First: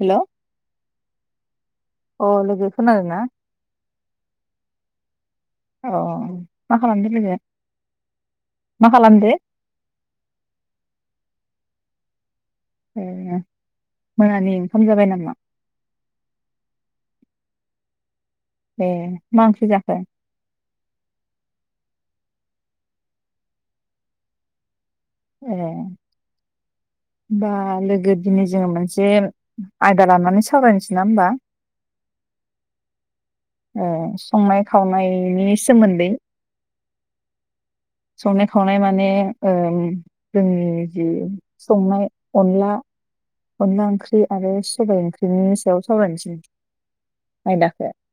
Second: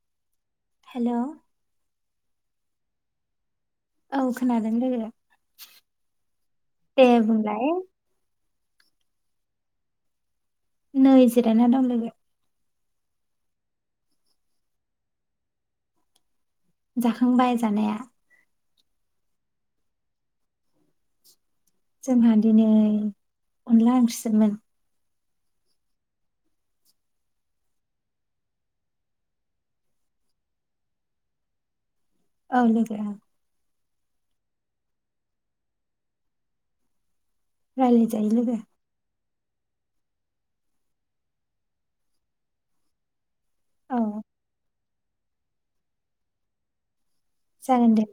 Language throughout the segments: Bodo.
हेल' हेल' अ लोगो खोनादोंना? औ खोनादों लोगो अ मा दे खालामदो लोगो बुंलाय। मा खालामदों? नै जिरायना दं लोगो। ए मोनानि ओंखाम जाबाय नामा? जाखांबाय जानाया। ए मा ओंख्रि जाखो? जोंहा दिनै अनला ओंख्रि सोमोन। ए होमबा लोगो दिनै जोङो मोनसे आयदा लानानै सावरायनोसै ना होमबा? औ लोगो ए संनाय खावनायनि सोमोन्दै। रायलायजायो संनाय लोगो खावनाय माने ओम जि जोंनि जि संनाय अनला अनला औ ओंख्रि आरो सबाइ ओंख्रिनि सायाव सावरायनोसै। आयदाखौ जागोन दे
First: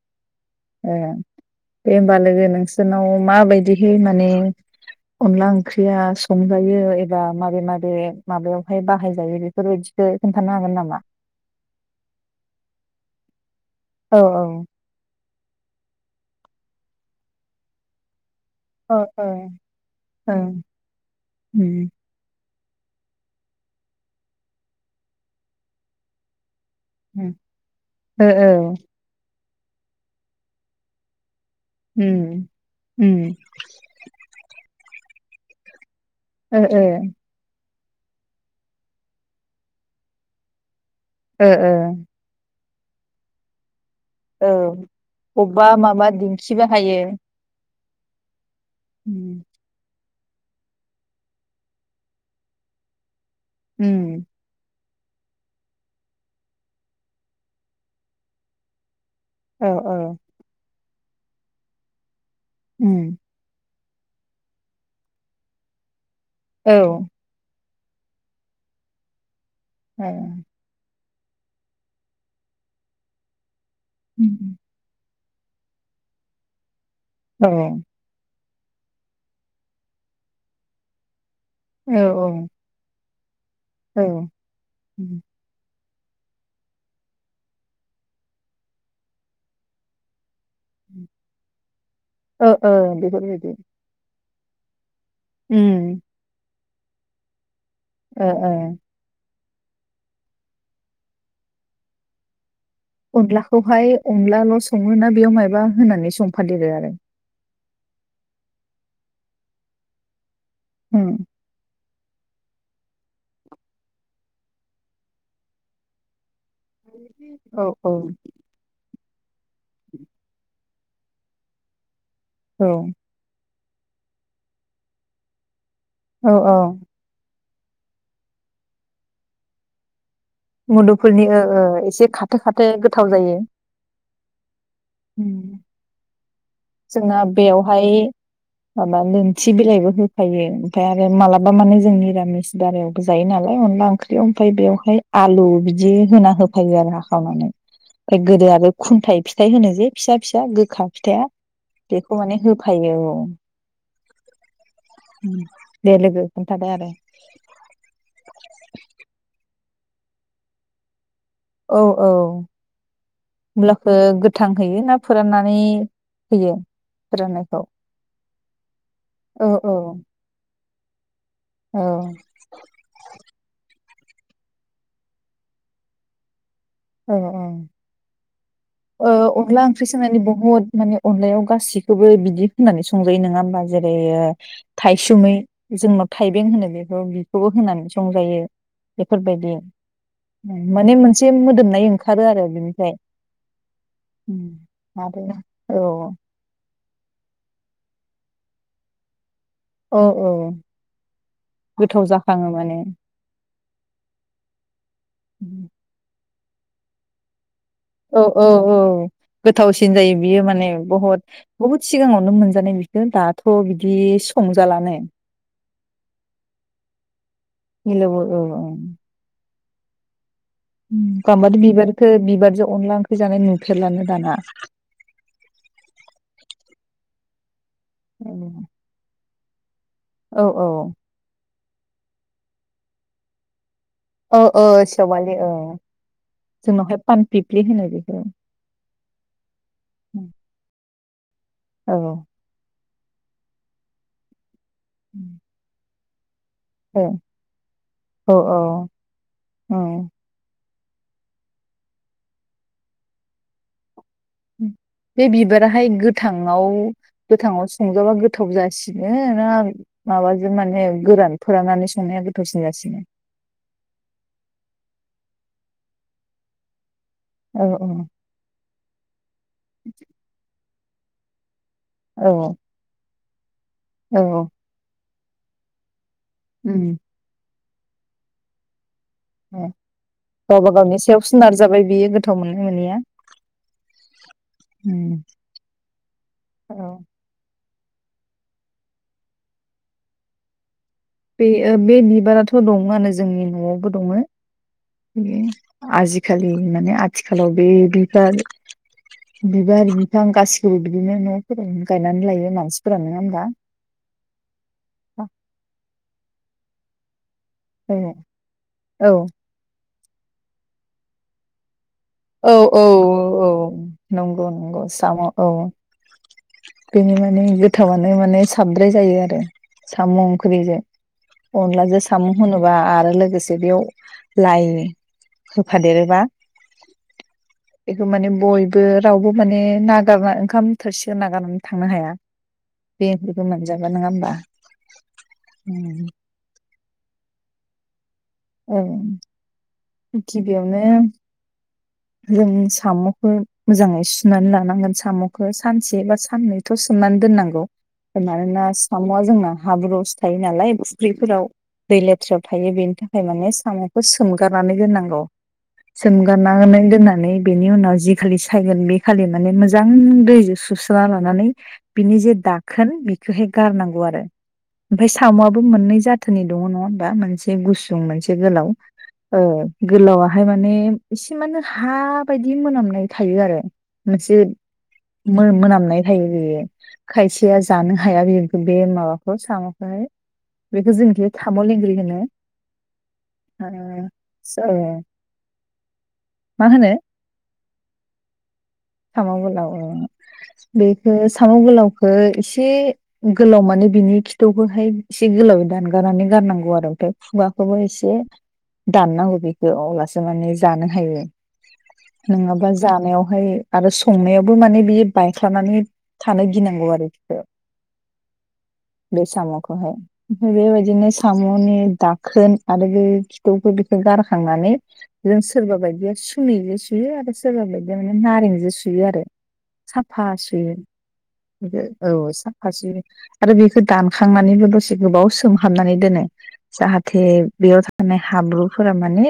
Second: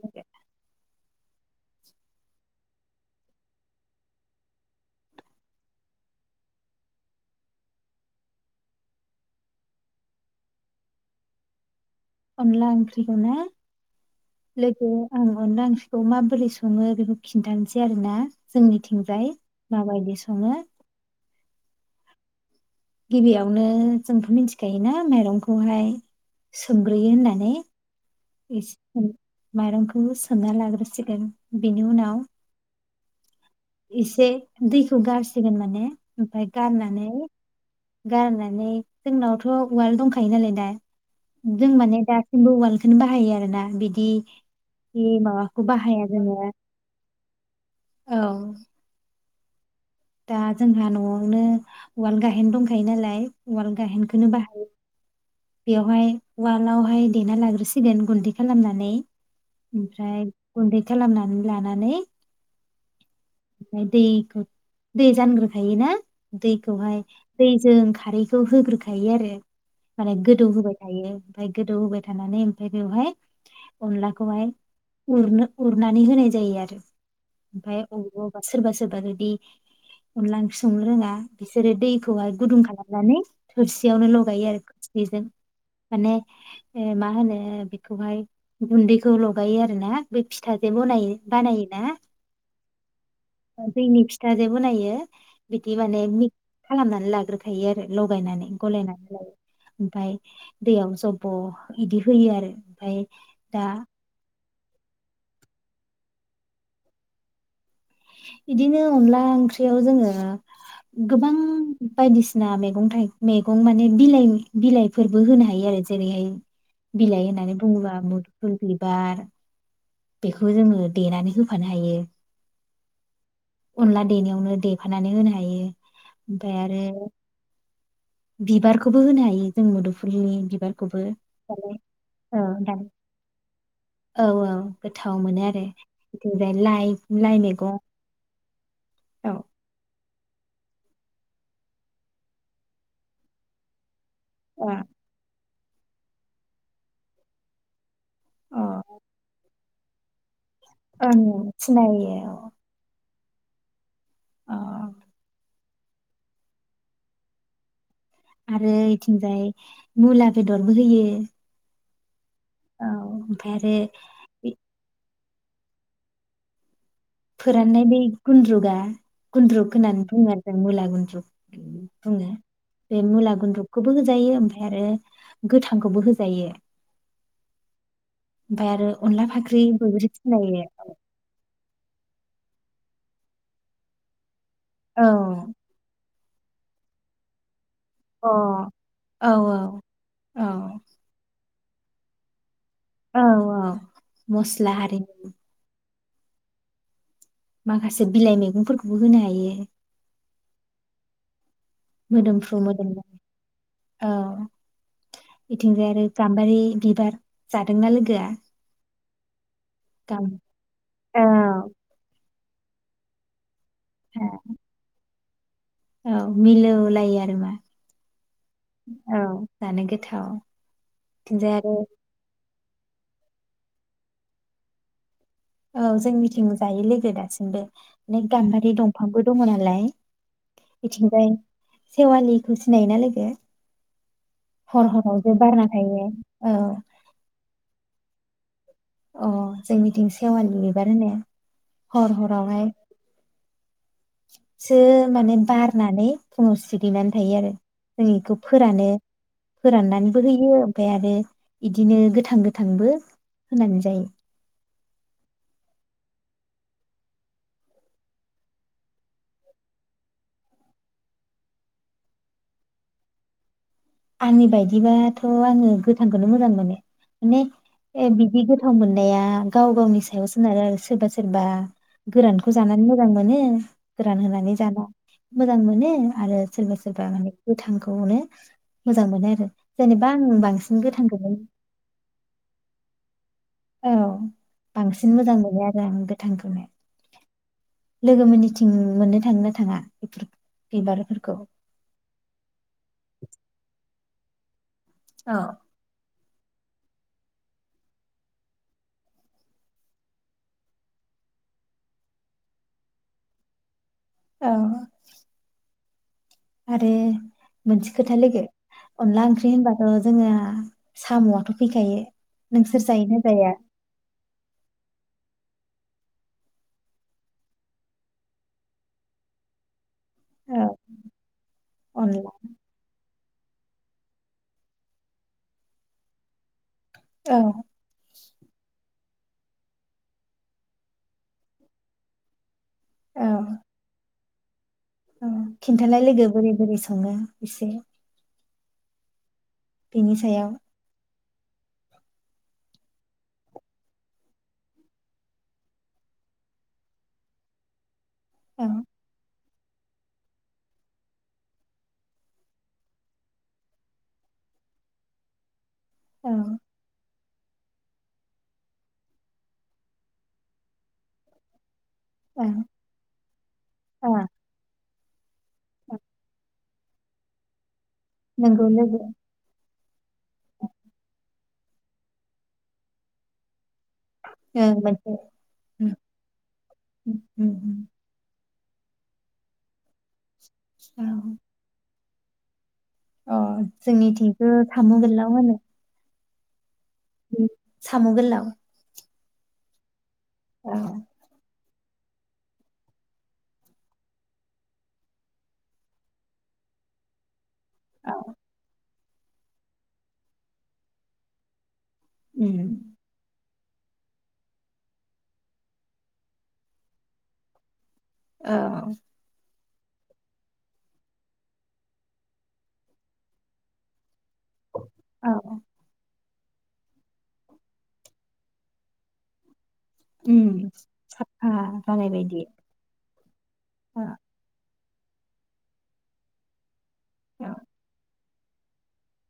दे होनबा लोगो नोंसोरनाव माबायदिहै माने अनला ओंख्रिया संजायो एबा माबे माबे माबायावहाय बाहायजायो बेफोरबायदि। खोन्थानो हागोन नामा अनला ओंख्रिखौ ना औ लोगो ओ अनला ओंख्रैखौ माबोरै सङो बेखौ खिन्थानोसै आरोना ओ ओ जोंनिथिंजाय मा बायदि सङो। ओं उम गिबियावनो जोंथ मिथिखायोना माइरंखौहाय सोमग्रोयो उम होननानै ओ एसे माइरंखौ सोमन्ना लाग्रोसिग बिनि उनाव उम उम एसे दैखौ गारसिगोन माने आमफ्राय ओ गारनानै ओ गारनानै जोंनावथ' उवाल दंखायो नालाय दा जों माने ओ दासिमबो उवाल खौनो बाहायो आरोना बिदि औ इ माबाखौ बबेबा बाहाया माबा जोङो दिन्थिबाय थायो। औ दा जोंहा न'आवनो उवाल गाहेन दंखायो नालाय। उवाल उम गाहेनखौनो बाहायो। बेवहाय उवालावहाय देना लाग्रोसिगोन गुन्दै खालामनानै। औ औ ओमफ्राय गनदै खालामनानै लानानै उ [unintelligible] दैखौ दे जानग्रोखायो ना औ दैखौ हाय दै जों खारैखौ होग्रोखायो आरो औ माने गोदौ होबाय थायो। ओमफ्राय गोदौ होबाय थानानै ओमफफ्राय बेवहाय अनला खौहाइ उरनो उरनानै होनाय जायो आरो औ मफ्राय [unintelligible] सोरबा सोरबा बादि अनला ओंख्रै संनो रोङा बिसोरो दैखौहाय औ गुदुं खालामनानै थोरसियावनो लगायो आरो थोरसिजों माने मा होनो बेखौहाय गुन्दैखौ लगायो आरोना बे फिथाजों बानायो बानायोना ओ ओ बेफोरबायदि [unintelligible] उम बिदि माने खालामनानै लाग्रो थायो आरो ओ लगायनानै ओ गलायनानै लायो ओमफ्राय दैयाव जब्ब' बिदि होयो आरो दा अनलाखौहाय अनलाल' सङोना बेयाव मायबा होनानै संफादेरो आरो बिदिनो अनला ओंख्रियाव जोङो उम गोबां बायदिसिना मैगं थाइ मैगं माने बिलाइ बिलाइफोरबो होनो हायो आरो जेरैहाय बिलाइ होननानै औ औ बुङोबा मुदुफुल बिलाइ बा बेखौ जोङो देनानै होफानो हायो औ अनला देनायावनो देफानानै होनो हायो औ औ ओमफ्राय आरो बिबारखौबो होनो हायो जों मुदुफुल मुदुफुलनि ओ ओ एसे औ खाथो खाथो दाल गोथाव जायो औ औ गोथाव मोनो आरो बिदि जोंना बेयावहाय माबा औ लोनथि बिलायबो होफायो ओमफ्राय आरो मालाबा माने जोंनि मिरामिस बारायावबो जायो नालाय अनला ओंख्रि ओमफ्राय ओ बेवहाय आलु बि जि होना होफायो आरो हाखावनानै गोदो अ आरो खुन्थाइ फिथाइ होनो जे फिसा फिसा गो गोखा फिथाया ओं सिनायो बेखौ माने औ होफायो औ अ [inaudible] दे लोगो खोनथादो आरो आरो इथिंजाय मुला बेदरबो होयो औ औ औ ओमफ्राय आरो मुलाखो गोथां बे होयो ना फोराननानै होयो फोराननायखौ? फोराननाय बे गुन्द्रुकआ औ गुन्द्रुक होननानै बुङो आरो मुला गुनद्रु औ बुङो बे मुला गुन्द्रु खौबो होजायो ओमफ्राय आरो गोथांखौबो होजायो औ ओमफ्राय आरो औ फाख्रि अनला ओंख्रि बयबो संनानै बहुद सिनायो माने अनलायाव गासिखौबो बिदि बिदि होनानै संजायो नङा होमबा जेरै औ थायसुमै जों माबा थाइबें होनो बेखौ बेखौबो होनानै अ संजायो औ बेफोरबायदि औ औ माने मोनसे मोदोम नाय ओंखारो आरो बिनो औ औ मस्ला आरो हारिनि औ माखासे बिलाइ मैगंफोरखौबो होनो हायो अ औ गोथाव जाखाङो मोदोमफ्रु माने। इथिंजाय आरो गामबारि बिबार जादोंना औ लोगोआ औ औ गोथावसिन जायो गाम बियो माने बहुत औ बुहुत सिगाङावनो मोनो। [unintelligible] दाथ' थ' बिदि संजालानो। औ मिलौलायो आरो मा मिलौवो औ औ जानो गोथाव। ओम बिथिंजाय गामबारि आरो बिबारखौ बिबारजों अनदला ओंख्रि जानाय नुफेरलानो दाना। औ जोंनिथिं जायो लोगो दासिमबो। गामबारि दंफांबो दंनालाय औ औ बेथिंजाय सेवालिखौ सिनायोना लोगो? औ औ हर हराव जे सेवालि औ बारना थायो औ जोंनावहाय पानफिफ्लि होनो बे औ अ जोंनिथिं सेवालि बिबार होनो औ हर हरावहाय [inaudible] सो माने बारनानै फुङाव औ सिरिनानै थायो आरो जों औ बेखौ फोरानो औ फोराननानैबो होयो। ओमफ्राय आरो इदिनो गोथां गोथांबो होनानै जायो। बे बिबाराहाय गोथाङाव, गोथाङाव संजाबा गोथाव जासिनो ना माबाजों माने गोरान फोराननानै संनाया गोथावसिन जासिनो? आंनि बायदिबाथ' आङो गोथांखौनो मोजां मोनो। माने औ औ बिदि गोथाव मोननाया गाव गावनि सायाव सोनारो आरो सोरबा सोरबा औ गोरानखौ जानानै मोजां मोनो नो फोरान औ होनानै जाला मोजां मानो आरो सोरबा उम सोरबा गोथांखौनो मोजां मोनो आरो जेनेबा आं गावबा बांसिन गावनि सायाव गोथांखौनो सोनारजाबाय बियो गोथाव मोननाय मोनैया औ बांसिन मोजां मोनो आरो आं गोथांखौनो औ लोगो मोननिथिं मोननो थाङोना थाङा? बिबारफोरखौ? बे बे बिबाराथ' दङआनो जोंनि न'आवबो दङ'। औ बि आजि आजिखालि माने आथिखालाव बे बिबार बिबार बिफां गासिखौबो बिदिनो न'फोराव गायनानै लायो मानसिफोरा नोङा होमबा? औ। आरो मोनसे खोथा लोगो अनला ओंख्रि होनबा जोंओ साम'आथ' फैखायो औ औ नोंसोर औ जायोना औ जाया? नंगौ नंगौ। साम' औ बेनि माने गोथावानो माने साबद्राय जायो आरो साम' औ ओंख्रिजों अनलाजों साम' अनला होनोबा आर रो लोगोसे बेयाव लाइ होफादेरोबा औ। बेखौ माने बयबो रावबो माने नागारना ओंखाम थोरसि नागारनानै थांनो हाया बे औ ओंख्रिखौ मोनजाबा नङा होमबा? औ खिन्थानाय लोगो बोरै बोरै सं सङो एसे औ। बेनि सायाव गिबियावनो जों साम'खो मोजाङै सुनानै लानांगोन साम'खौ सानसे बा साननैथ' सोमनानै दोननांगौ मानोना औ साम'वा जोंना हाब्रुआवसो थायो नालाय फुख्रिफोराव दै लेथ्रायाव थायो बेनि थाखाय माने साम'खौ सोमगारनानै दोननांगौ सोमगारना औ दोननानै बेनि उनाव जि खालि सायगोन बे खालि माने मोजां दैजों सुस्राना लानानै बिनि जे औ दाखोन बिखोहाय गारनांगौ आरो औ ओमफाय साम'आबो मोननै जाथोनि दङ' नङा हमबा मोनसे गुस सुं मोनसे नंगौ गोलाव लोगो ओ गोलावाहाय माने एसे मानो हा बायदि मोनामनाय थायो आरो मोनसे ओं मोनसे मो उम मोनामनाय थायो बेयो उम खायसेया उम जानो हाया बे बे माबाखौ साम'खोहाय बेखौ औ जोंथियो थाम लेंग्रि होनो [inaudible] अ ओ जोंनिथिंबो ओ सामु गोललाव होनो मा होनो सामु गोललाव साम' गोलाव ओ बेखौ साम' गोलाव खो एसे गोलाव माने बिनि खिथौखौहाय एसे गोलावै दानगारनानै गारनांगौ आरो ओमफ्राय खुगा खोबो एसे औ दाननांगौ बेखौ अब्लासो माने जानो हायो नङाबा उम जानायावहाय आरो संनायावबो माने बियो बायख्लानानै थानो गिनांगौ आरो बिखौ औ खौहाय ओमफ्राय बेबायदिनो सामनि दाखोन आरो बे खिथौखौ बेखौ गारखा थांनानै जों औ सोरबा बायदिया सु खुनिजो सुयो आरो सोरबा बादिया माने नारें जो सुयो आरो साफा उम सुयो साफा जानाय औ बायदि साफा सुयो आरो बेखौ ओ दानखांनानैबो दसे एसे गोबाव सोंहाबनानै दोनो जाहाथ ओ बेयाव थानाय हा हाब्रुफोरा माने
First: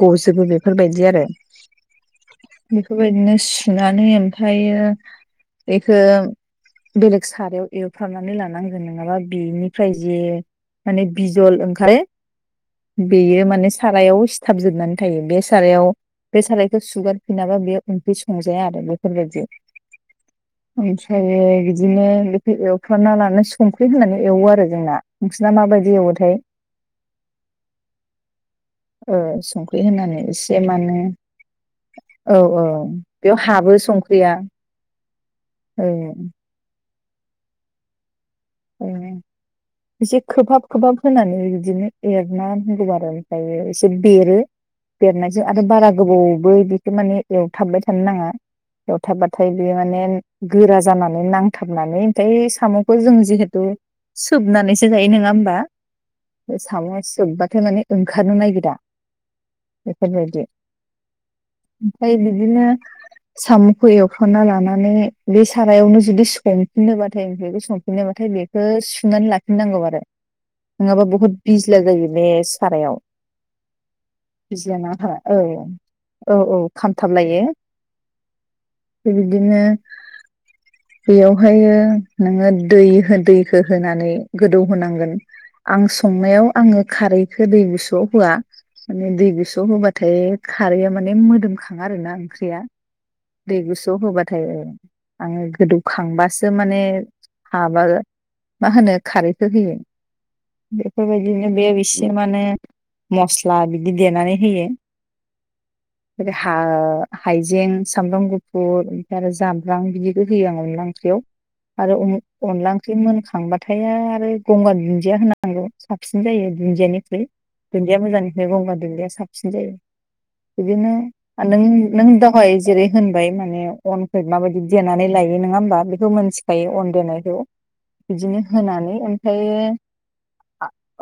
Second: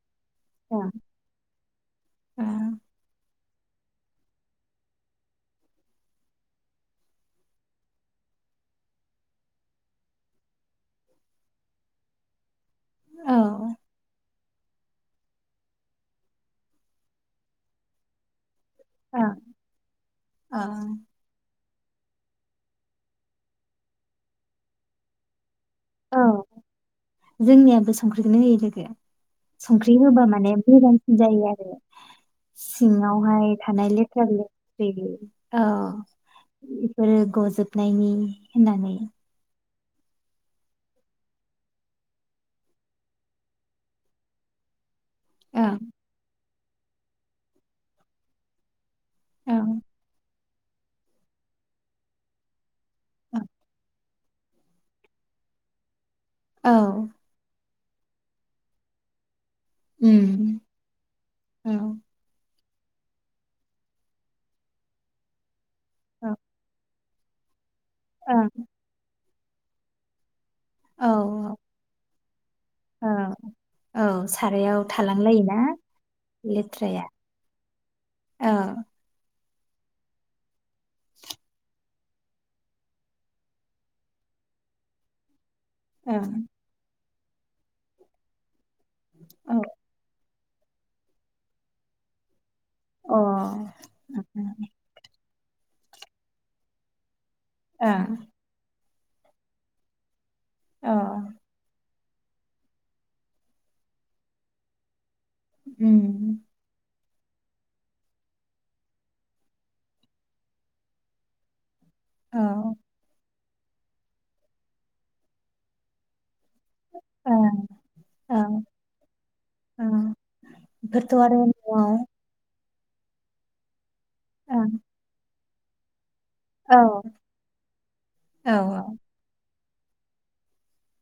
गजो जोबो ओ बेफोरबायदि आरो बेफोरबायदिनो सु सुनानै ओमफ्रायो बेखौ बेलेग सारायाव एवफ्रामनानै लानांगोन नङाबा बिनिफ्राय जे माने बिजल ओंखारो बेयो माने औ सारायाव सि थाबजोबनानै थायो बे सारायाव बे सारायखौ सुगार फिनाबा बेयो ओंखि जाया आरो ओ बेफोरबायदि औ ओफ्रायो बिदिनो बेखौ एवफ्रना लानानै संख्रि होनानै एवो आरो जोंना माबायदि औ एवोथाय जोंनियाबो संख्रिखौनो होयो लोगो ओ संख्रि होनानै होबा माने एसे मानो मोजांसिन जायो आरो औ औ सिङाव बेयाव बेवहाय हाबो थानाय लेथ्रा संख्रिया लेथ्रि ओ औ फोर गजोबनायनि औ होननानानै एसे खोबहाब खोबहाब होनानै बिदिनो एरना होनगौ आरो ओमफ्रायो एसे बेरो बेरनायजों आरो ओं बारा गोबाव बो बिखौ माने एवथाबबाय थानो नाङा एवथाबबाथाय बे ओं माने गोरा जानानै नांथाबनानै ओमफ्राय सामखौ जों जिह थु सोबनानैसो जायो नङा होमबा औ साम सोबबाथाय माने ओंखारनो नागिरा बेफोरबायदि उम औ ओमफ्राय बिदिनो सामखौ एवफ्रामना लानानै बे- सारायावनो जुदि औ संफिननोबा थाय बे सं नाथाय ओं बेखौ सुनानै लाखि नांगौ आरो नङाबा बुहुत औ बिज्ला जायो बे सारायाव औ औ बिज्ला सारायाव ना हा थालांलायोना ओं औ औ लेथ्राया खामथाबलायो औ उम। दिनो बेयावहाय नोङो दै खो दैखो होनानै गोदौ होनांगोन आं ओं संनायाव आङो खारै खो दै गुसुआव होआ माने दै औ गुसुआव होबाथाय खारैया माने मोदोमखाङा आरो ना ओंख्रिया अ दै गुसुआव होबाथाय। आङो गोदौखांबासो माने हा बार ओं मा होनो खारैखौ होयो औ बेफोर बायदिनो बे सि माने मस्ला बिदि देनानै होयो बिदि उम हा हाइजें सामब्राम गुफुर ओमफ्राय आरो जाब्रां बिदिखौ होयो आङो अनला ओंख्रियाव। आरो उमु औ अनलां मोनखांबाथाय आरो गंगार दुन्दिया होनांगौ साबसिन जायो। दुन्दियानिख्रुइ ओं दुन्दिया औ मोजांनिफ्राय गंगार दुन्दिया साबसिन जायो औ बिदिनो बेफोरथ' आरो नों न'आव नों दावहाय जेरै होनबाय माने अनफोर माबायदि ओं देनानै लायो बे नोंआ होमबा फ्रोमोनथिखायो अन देनायखौ बिदिनो औ होनानै ओमफाय बे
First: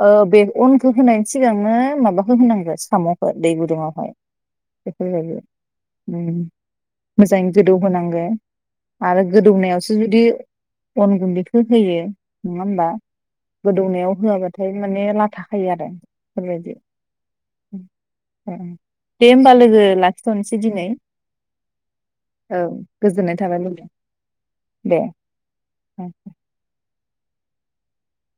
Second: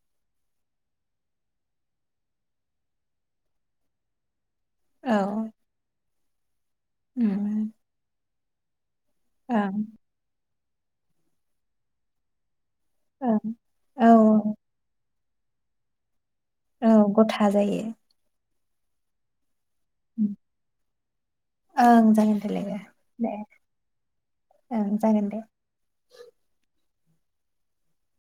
ओ बे अनखौ होनायनि सिगांनो माबाखौ होनांगो सामखौ दै गुदुंङावहाय बेखो जायो औ [unintelligible] मोजांङै उम गोदौ होनांगो आरो ओं गोदौनायावसो जुदि अन गुन्दै हो होयो नङा होमबा ओं औ गोदौनायाव होबाथाय माने लाथ थाखायो आरो बेफोरबायदि औ गथा जायो। ए दे होमबा लो गो लाखिथनोसै दिनै ओं जागोन दे औ लोगो दे गोजोननाय थाबाय लोगो ओं दे जागोन [unintelligible]